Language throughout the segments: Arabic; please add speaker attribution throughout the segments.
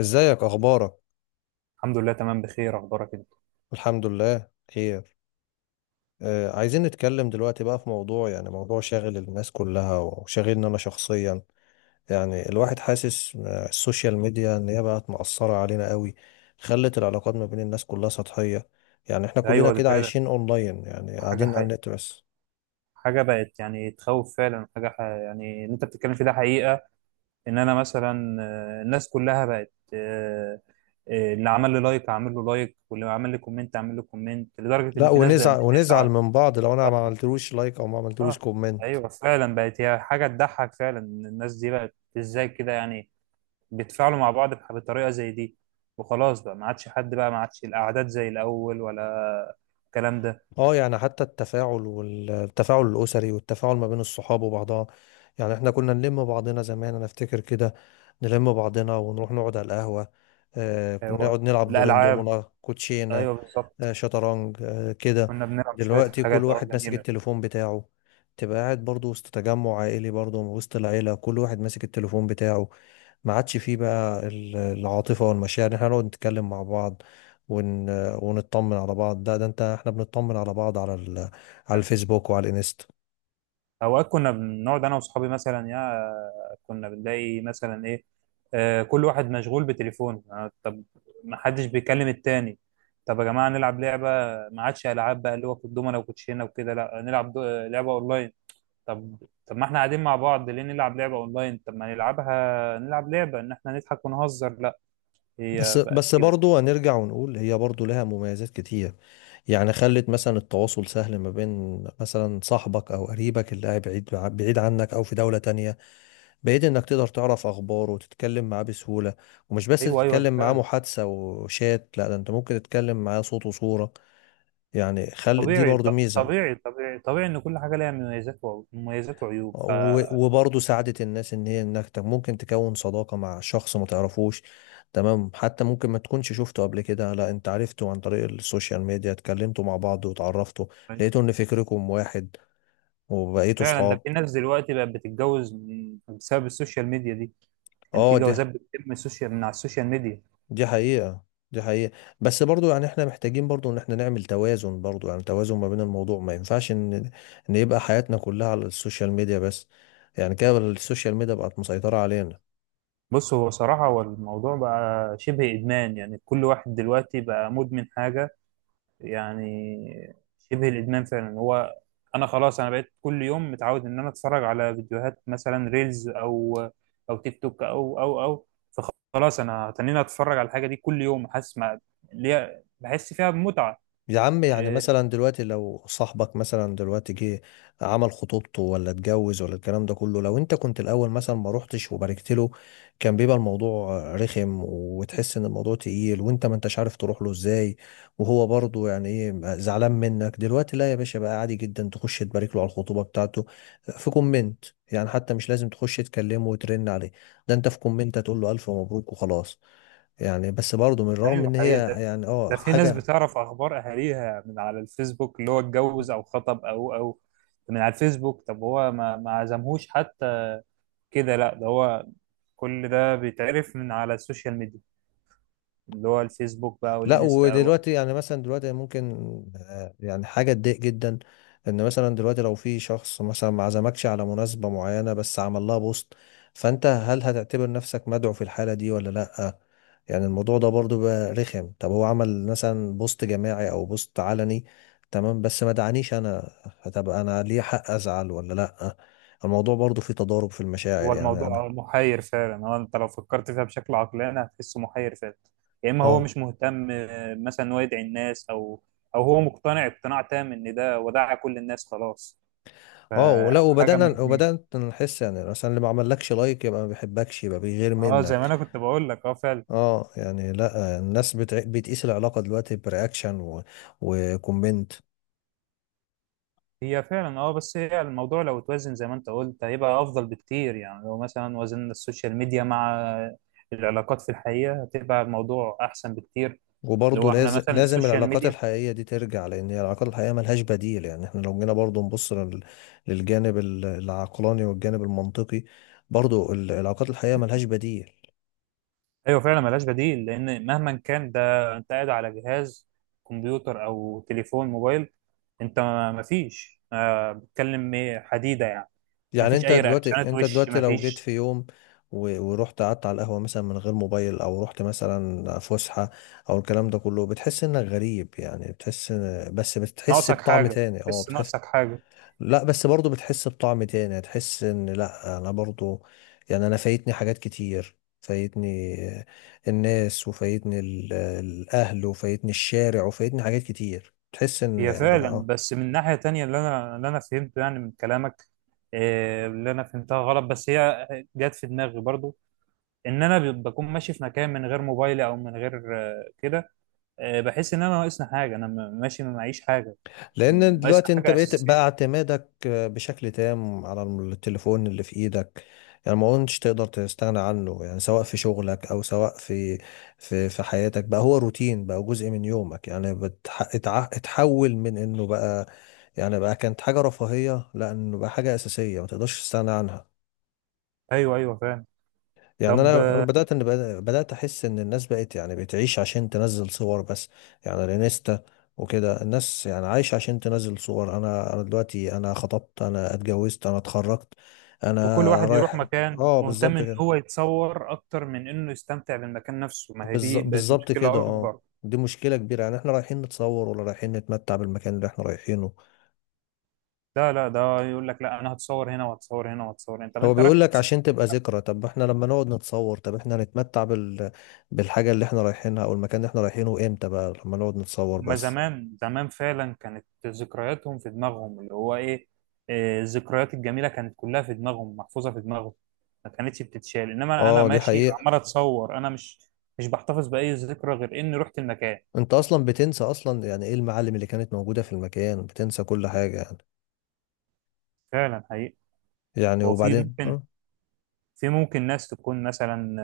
Speaker 1: ازيك اخبارك.
Speaker 2: الحمد لله تمام بخير، اخبارك انت؟
Speaker 1: الحمد لله خير. عايزين نتكلم دلوقتي بقى في موضوع، يعني موضوع شاغل الناس كلها وشاغلني انا شخصيا. يعني الواحد حاسس السوشيال ميديا ان هي بقت مأثرة علينا قوي، خلت العلاقات ما بين الناس كلها سطحية. يعني احنا كلنا
Speaker 2: ايوه دي
Speaker 1: كده
Speaker 2: فعلا
Speaker 1: عايشين اونلاين، يعني
Speaker 2: حاجه
Speaker 1: قاعدين على
Speaker 2: حقيقة.
Speaker 1: النت بس.
Speaker 2: حاجه بقت يعني تخوف فعلا. يعني اللي انت بتتكلم فيه ده حقيقه. ان انا مثلا، الناس كلها بقت، اللي عمل لي لايك اعمل له لايك، واللي عمل لي كومنت اعمل له كومنت، لدرجه ان
Speaker 1: لا،
Speaker 2: في ناس بقت
Speaker 1: ونزعل ونزعل
Speaker 2: بتزعل.
Speaker 1: من بعض لو انا ما
Speaker 2: اه.
Speaker 1: عملتلوش لايك او ما عملتلوش
Speaker 2: آه.
Speaker 1: كومنت.
Speaker 2: ايوه فعلا، بقت هي حاجه تضحك فعلا إن الناس دي بقت ازاي كده. يعني بيتفاعلوا مع بعض بطريقه زي دي، وخلاص بقى ما عادش حد، بقى ما عادش الاعداد زي الاول ولا الكلام ده.
Speaker 1: اه يعني حتى التفاعل، والتفاعل الأسري والتفاعل ما بين الصحاب وبعضها. يعني احنا كنا نلم بعضنا زمان، انا افتكر كده، نلم بعضنا ونروح نقعد على القهوة. آه كنا
Speaker 2: هو
Speaker 1: نقعد نلعب دورين
Speaker 2: الالعاب؟
Speaker 1: دومنا كوتشينة،
Speaker 2: ايوه بالظبط.
Speaker 1: آه شطرنج، آه كده.
Speaker 2: كنا بنلعب شويه
Speaker 1: دلوقتي كل
Speaker 2: حاجات
Speaker 1: واحد ماسك
Speaker 2: جميله.
Speaker 1: التليفون بتاعه، تبقى قاعد برضو وسط تجمع عائلي، برضو وسط العيلة كل واحد ماسك التليفون بتاعه. ما عادش فيه بقى العاطفة والمشاعر، احنا نقعد نتكلم مع بعض ون... ونطمن على بعض. ده ده انت، احنا بنطمن على بعض على على الفيسبوك وعلى الانستا.
Speaker 2: اوقات كنا بنقعد انا واصحابي مثلا، كنا بنلاقي مثلا ايه، كل واحد مشغول بتليفونه، طب ما حدش بيكلم التاني. طب يا جماعه نلعب لعبه. ما عادش العاب بقى اللي هو الدومنه وكوتشينه وكده، لا نلعب دو... آه، لعبه اونلاين. طب طب ما احنا قاعدين مع بعض ليه نلعب لعبه اونلاين؟ طب ما نلعبها، نلعب لعبه ان احنا نضحك ونهزر. لا،
Speaker 1: بس
Speaker 2: هي بقت
Speaker 1: بس
Speaker 2: كده.
Speaker 1: برضو هنرجع ونقول هي برضو لها مميزات كتير. يعني خلت مثلا التواصل سهل ما بين مثلا صاحبك او قريبك اللي قاعد بعيد، بعيد عنك او في دولة تانية بعيد، انك تقدر تعرف اخباره وتتكلم معاه بسهولة. ومش بس
Speaker 2: ايوه ايوه، ده
Speaker 1: تتكلم معاه
Speaker 2: فعلا.
Speaker 1: محادثة وشات، لا ده انت ممكن تتكلم معاه صوت وصورة، يعني خلت دي
Speaker 2: طبيعي،
Speaker 1: برضو
Speaker 2: ط-
Speaker 1: ميزة.
Speaker 2: طبيعي طبيعي طبيعي ان كل حاجه ليها مميزات وعيوب. ف
Speaker 1: وبرضه ساعدت الناس ان هي انك ممكن تكون صداقة مع شخص ما تعرفوش، تمام، حتى ممكن ما تكونش شفته قبل كده، لا انت عرفته عن طريق السوشيال ميديا، اتكلمتوا مع بعض وتعرفتوا، لقيتوا ان فكركم واحد وبقيتوا
Speaker 2: فعلا، ده
Speaker 1: صحاب.
Speaker 2: في ناس دلوقتي بقت بتتجوز بسبب السوشيال ميديا دي، يعني في
Speaker 1: اه دي،
Speaker 2: جوازات بتتم من على السوشيال ميديا.
Speaker 1: دي حقيقة، دي حقيقة. بس برضو يعني احنا محتاجين برضو ان احنا نعمل توازن برضو، يعني توازن ما بين الموضوع، ما ينفعش ان ان يبقى حياتنا كلها على السوشيال ميديا بس، يعني كده السوشيال ميديا بقت مسيطرة علينا.
Speaker 2: بص، هو صراحه هو الموضوع بقى شبه ادمان. يعني كل واحد دلوقتي بقى مدمن حاجه، يعني شبه الادمان فعلا. هو انا خلاص، انا بقيت كل يوم متعود ان انا اتفرج على فيديوهات، مثلا ريلز او او تيك توك او فخلاص انا هتنيني اتفرج على الحاجه دي كل يوم، حاسس ما ليا، بحس فيها بمتعه.
Speaker 1: يا عم يعني
Speaker 2: إيه،
Speaker 1: مثلا دلوقتي لو صاحبك مثلا دلوقتي جه عمل خطوبته ولا اتجوز ولا الكلام ده كله، لو انت كنت الاول مثلا ما روحتش وباركت له، كان بيبقى الموضوع رخم وتحس ان الموضوع تقيل وانت ما انتش عارف تروح له ازاي، وهو برضه يعني ايه زعلان منك. دلوقتي لا يا باشا بقى عادي جدا تخش تبارك له على الخطوبة بتاعته في كومنت، يعني حتى مش لازم تخش تكلمه وترن عليه، ده انت في كومنت هتقول له الف مبروك وخلاص. يعني بس برضه من رغم
Speaker 2: ايوه
Speaker 1: ان هي
Speaker 2: حقيقه. ده
Speaker 1: يعني اه
Speaker 2: ده في ناس
Speaker 1: حاجة.
Speaker 2: بتعرف اخبار اهاليها من على الفيسبوك، اللي هو اتجوز او خطب او من على الفيسبوك. طب هو ما عزمهوش حتى كده؟ لا، ده هو كل ده بيتعرف من على السوشيال ميديا، اللي هو الفيسبوك بقى
Speaker 1: لا
Speaker 2: والانستا. هو
Speaker 1: ودلوقتي يعني مثلا دلوقتي ممكن يعني حاجة تضايق جدا، ان مثلا دلوقتي لو في شخص مثلا ما عزمكش على مناسبة معينة بس عمل لها بوست، فانت هل هتعتبر نفسك مدعو في الحالة دي ولا لا؟ يعني الموضوع ده برضو بقى رخم. طب هو عمل مثلا بوست جماعي او بوست علني، تمام، بس ما دعانيش انا، هتبقى انا ليه حق ازعل ولا لا؟ الموضوع برضو فيه تضارب في المشاعر
Speaker 2: هو
Speaker 1: يعني انا.
Speaker 2: الموضوع محير فعلا. هو انت لو فكرت فيها بشكل عقلاني هتحسه محير فعلا. يا اما هو
Speaker 1: اه.
Speaker 2: مش مهتم مثلا إن هو يدعي الناس، او هو مقتنع اقتناع تام ان ده وداع كل الناس خلاص.
Speaker 1: اه، ولا
Speaker 2: فحاجه من
Speaker 1: وبدأنا
Speaker 2: الاثنين.
Speaker 1: وبدأت نحس يعني مثلا اللي ما عملكش لايك يبقى ما بيحبكش يبقى بيغير
Speaker 2: اه زي ما
Speaker 1: منك.
Speaker 2: انا كنت بقول لك، اه فعلا.
Speaker 1: اه يعني لا، الناس بتقيس العلاقة دلوقتي برياكشن وكومنت.
Speaker 2: هي فعلا اه، بس هي الموضوع لو اتوزن زي ما انت قلت هيبقى افضل بكتير. يعني لو مثلا وزننا السوشيال ميديا مع العلاقات في الحقيقه، هتبقى الموضوع احسن بكتير. اللي
Speaker 1: وبرضه
Speaker 2: هو احنا
Speaker 1: لازم،
Speaker 2: مثلا
Speaker 1: لازم
Speaker 2: السوشيال
Speaker 1: العلاقات
Speaker 2: ميديا.
Speaker 1: الحقيقية دي ترجع، لأن هي العلاقات الحقيقية ملهاش بديل. يعني احنا لو جينا برضه نبص للجانب العقلاني والجانب المنطقي، برضه العلاقات الحقيقية ملهاش بديل.
Speaker 2: ايوه فعلا، ملهاش بديل. لان مهما كان، ده انت قاعد على جهاز كمبيوتر او تليفون موبايل. انت ما فيش، بتكلم إيه، حديده يعني. ما
Speaker 1: يعني
Speaker 2: فيش
Speaker 1: انت
Speaker 2: اي
Speaker 1: دلوقتي،
Speaker 2: رياكشنات،
Speaker 1: انت
Speaker 2: وش
Speaker 1: دلوقتي
Speaker 2: ما
Speaker 1: لو جيت
Speaker 2: فيش.
Speaker 1: في يوم ورحت قعدت على القهوة مثلا من غير موبايل، او رحت مثلا فسحة او الكلام ده كله، بتحس انك غريب، يعني بتحس بس بتحس
Speaker 2: ناقصك
Speaker 1: بطعم
Speaker 2: حاجه،
Speaker 1: تاني، اه
Speaker 2: بس
Speaker 1: بتحس.
Speaker 2: ناقصك حاجه.
Speaker 1: لا بس برضو بتحس بطعم تاني، هتحس ان لا انا برضو يعني انا فايتني حاجات كتير، فايتني الناس وفايتني الاهل وفايتني الشارع وفايتني حاجات كتير، تحس ان
Speaker 2: هي
Speaker 1: يعني لا
Speaker 2: فعلا،
Speaker 1: آه.
Speaker 2: بس من ناحيه تانية، اللي انا فهمته يعني من كلامك، اللي انا فهمتها غلط بس هي جت في دماغي برضو. ان انا بكون ماشي في مكان من غير موبايلي او من غير كده، بحس ان انا ناقصني حاجه، انا ماشي ما معيش حاجه.
Speaker 1: لان
Speaker 2: ناقص
Speaker 1: دلوقتي انت
Speaker 2: حاجة
Speaker 1: بقيت بقى
Speaker 2: أساسية.
Speaker 1: اعتمادك بشكل تام على التليفون اللي في ايدك، يعني ما كنتش تقدر تستغنى عنه، يعني سواء في شغلك او سواء في في حياتك، بقى هو روتين، بقى جزء من يومك، يعني اتحول من انه بقى، يعني بقى كانت حاجة رفاهية، لا انه بقى حاجة اساسية ما تقدرش تستغنى عنها.
Speaker 2: أيوه أيوه فاهم.
Speaker 1: يعني
Speaker 2: طب
Speaker 1: انا، انا
Speaker 2: آه،
Speaker 1: بدات ان بدات احس ان الناس بقت يعني بتعيش عشان تنزل صور بس، يعني الانستا وكده الناس يعني عايشه عشان تنزل صور. انا، انا دلوقتي، انا خطبت، انا اتجوزت، انا اتخرجت، انا
Speaker 2: وكل واحد يروح
Speaker 1: رايح.
Speaker 2: مكان
Speaker 1: اه
Speaker 2: مهتم
Speaker 1: بالظبط
Speaker 2: إن هو
Speaker 1: كده،
Speaker 2: يتصور أكتر من إنه يستمتع بالمكان نفسه. ما هي دي بقت
Speaker 1: بالظبط كده
Speaker 2: مشكلة
Speaker 1: اه.
Speaker 2: أكبر.
Speaker 1: دي مشكله كبيره، يعني احنا رايحين نتصور ولا رايحين نتمتع بالمكان اللي احنا رايحينه؟
Speaker 2: لا لا، ده يقول لك لا، أنا هتصور هنا وهتصور هنا وهتصور هنا. طب
Speaker 1: هو
Speaker 2: أنت رايح
Speaker 1: بيقول لك
Speaker 2: تتصور؟
Speaker 1: عشان تبقى ذكرى، طب احنا لما نقعد نتصور، طب احنا هنتمتع بالحاجه اللي احنا رايحينها او المكان اللي احنا رايحينه امتى بقى لما نقعد نتصور
Speaker 2: ما
Speaker 1: بس؟
Speaker 2: زمان زمان فعلا كانت ذكرياتهم في دماغهم، اللي هو إيه، الذكريات الجميلة كانت كلها في دماغهم محفوظة في دماغهم، ما كانتش بتتشال، إنما أنا
Speaker 1: اه دي
Speaker 2: ماشي
Speaker 1: حقيقة.
Speaker 2: عمال أتصور. أنا مش بحتفظ بأي ذكرى غير إني رحت المكان.
Speaker 1: انت اصلا بتنسى اصلا يعني ايه المعالم اللي كانت موجودة في المكان، بتنسى كل حاجة يعني.
Speaker 2: فعلا حقيقي.
Speaker 1: يعني
Speaker 2: هو في
Speaker 1: وبعدين
Speaker 2: ممكن
Speaker 1: اه،
Speaker 2: في ممكن ناس تكون مثلا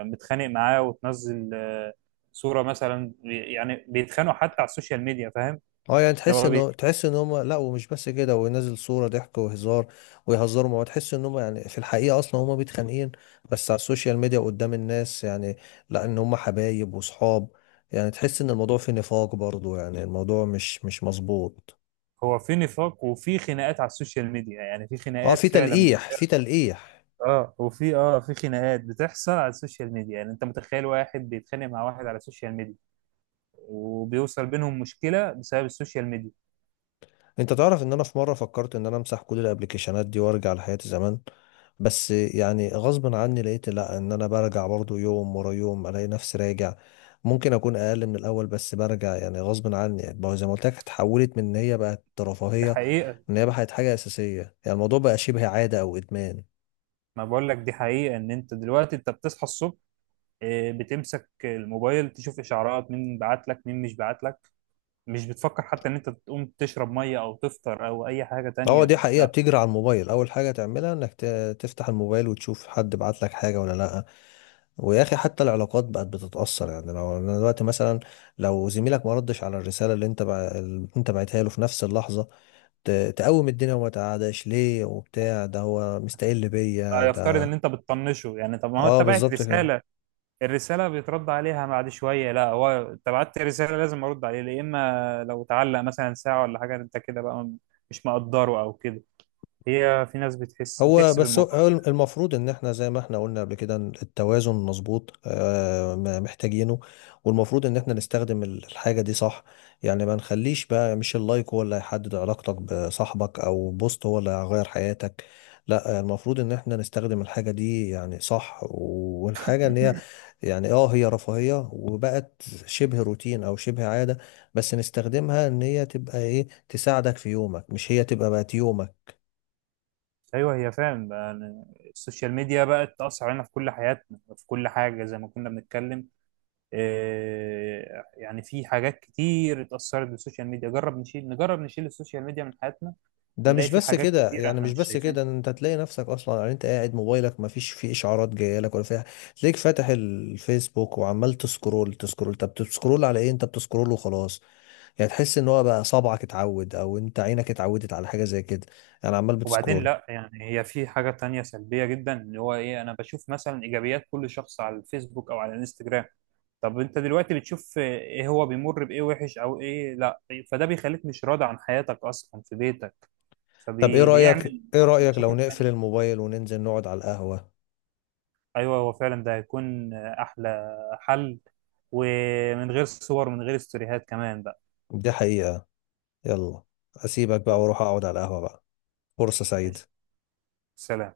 Speaker 2: متخانق معاه وتنزل صورة مثلا، يعني بيتخانقوا حتى على السوشيال ميديا، فاهم.
Speaker 1: اه يعني
Speaker 2: اللي
Speaker 1: تحس
Speaker 2: هو بي-
Speaker 1: انه، تحس ان هم لا، ومش بس كده وينزل صورة ضحك وهزار ويهزروا، ما تحس ان هم يعني في الحقيقة اصلا هم متخانقين، بس على السوشيال ميديا قدام الناس يعني لا ان هم حبايب وصحاب. يعني تحس ان الموضوع في نفاق برضو، يعني الموضوع مش، مش مظبوط.
Speaker 2: هو في نفاق وفي خناقات على السوشيال ميديا، يعني في
Speaker 1: اه
Speaker 2: خناقات
Speaker 1: في
Speaker 2: فعلا
Speaker 1: تلقيح، في تلقيح.
Speaker 2: اه، وفي اه في خناقات بتحصل على السوشيال ميديا. يعني انت متخيل واحد بيتخانق مع واحد على السوشيال ميديا، وبيوصل بينهم مشكلة بسبب السوشيال ميديا؟
Speaker 1: انت تعرف ان انا في مره فكرت ان انا امسح كل الابلكيشنات دي وارجع لحياتي زمان، بس يعني غصب عني لقيت لا ان انا برجع برضو، يوم ورا يوم الاقي نفسي راجع. ممكن اكون اقل من الاول، بس برجع يعني غصب عني، يعني بقى زي ما قلت لك اتحولت من ان هي بقت
Speaker 2: دي
Speaker 1: رفاهيه،
Speaker 2: حقيقة.
Speaker 1: ان هي بقت حاجه اساسيه، يعني الموضوع بقى شبه عاده او ادمان.
Speaker 2: ما بقول لك دي حقيقة. ان انت دلوقتي، انت بتصحى الصبح إيه، بتمسك الموبايل تشوف اشعارات مين بعت لك مين مش بعت لك. مش بتفكر حتى ان انت تقوم تشرب ميه او تفطر او اي حاجه
Speaker 1: اه دي
Speaker 2: تانية.
Speaker 1: حقيقة،
Speaker 2: لا،
Speaker 1: بتجري على الموبايل، أول حاجة تعملها إنك تفتح الموبايل وتشوف حد بعت لك حاجة ولا لأ. ويا أخي حتى العلاقات بقت بتتأثر، يعني لو أنا دلوقتي مثلا لو زميلك ما ردش على الرسالة اللي اللي أنت بعتها له في نفس اللحظة، تقوم الدنيا وما تقعدش ليه وبتاع، ده هو مستقل بيا
Speaker 2: لا، يفترض ان
Speaker 1: ده.
Speaker 2: انت بتطنشه يعني. طب ما هو
Speaker 1: اه
Speaker 2: انت بعت
Speaker 1: بالظبط كده.
Speaker 2: رساله، الرساله بيترد عليها بعد شويه. لا هو، انت بعت رساله لازم ارد عليه، يا اما لو تعلق مثلا ساعه ولا حاجه، انت كده بقى مش مقدره او كده. هي في ناس
Speaker 1: هو
Speaker 2: بتحسب
Speaker 1: بس هو،
Speaker 2: الموضوع.
Speaker 1: هو المفروض ان احنا زي ما احنا قلنا قبل كده، إن التوازن مظبوط ما محتاجينه، والمفروض ان احنا نستخدم الحاجة دي صح، يعني ما نخليش بقى مش اللايك هو اللي هيحدد علاقتك بصاحبك، او بوست هو اللي هيغير حياتك. لا المفروض ان احنا نستخدم الحاجة دي يعني صح، والحاجة ان هي، يعني اه هي رفاهية وبقت شبه روتين او شبه عادة، بس نستخدمها ان هي تبقى ايه، تساعدك في يومك، مش هي تبقى بقت يومك.
Speaker 2: ايوه، هي فعلا بقى يعني السوشيال ميديا بقت تاثر علينا في كل حياتنا، في كل حاجه، زي ما كنا بنتكلم. يعني في حاجات كتير اتأثرت بالسوشيال ميديا. جرب نشيل نجرب نشيل السوشيال ميديا من حياتنا،
Speaker 1: ده
Speaker 2: نلاقي
Speaker 1: مش
Speaker 2: في
Speaker 1: بس
Speaker 2: حاجات
Speaker 1: كده،
Speaker 2: كتير
Speaker 1: يعني
Speaker 2: احنا
Speaker 1: مش
Speaker 2: مش
Speaker 1: بس
Speaker 2: شايفينها.
Speaker 1: كده، انت تلاقي نفسك اصلا، يعني انت قاعد موبايلك ما فيش فيه اشعارات جايه لك ولا فيها، تلاقيك فاتح الفيسبوك وعمال تسكرول، تسكرول، طب بتسكرول على ايه؟ انت بتسكرول وخلاص، يعني تحس ان هو بقى صبعك اتعود او انت عينك اتعودت على حاجه زي كده، يعني عمال
Speaker 2: وبعدين
Speaker 1: بتسكرول.
Speaker 2: لا، يعني هي في حاجة تانية سلبية جدا، اللي هو ايه، انا بشوف مثلا ايجابيات كل شخص على الفيسبوك او على الانستجرام. طب انت دلوقتي بتشوف ايه، هو بيمر بايه وحش او ايه؟ لا. فده بيخليك مش راضي عن حياتك اصلا في بيتك،
Speaker 1: طب ايه رايك،
Speaker 2: فبيعمل
Speaker 1: ايه
Speaker 2: نوع من
Speaker 1: رايك لو
Speaker 2: مشاكل
Speaker 1: نقفل
Speaker 2: تانية.
Speaker 1: الموبايل وننزل نقعد على القهوه؟
Speaker 2: ايوه هو فعلا، ده هيكون احلى حل. ومن غير صور، من غير استوريهات كمان بقى.
Speaker 1: دي حقيقه. يلا، اسيبك بقى
Speaker 2: يلا.
Speaker 1: واروح اقعد على القهوه بقى. فرصه
Speaker 2: ماشي،
Speaker 1: سعيده.
Speaker 2: سلام.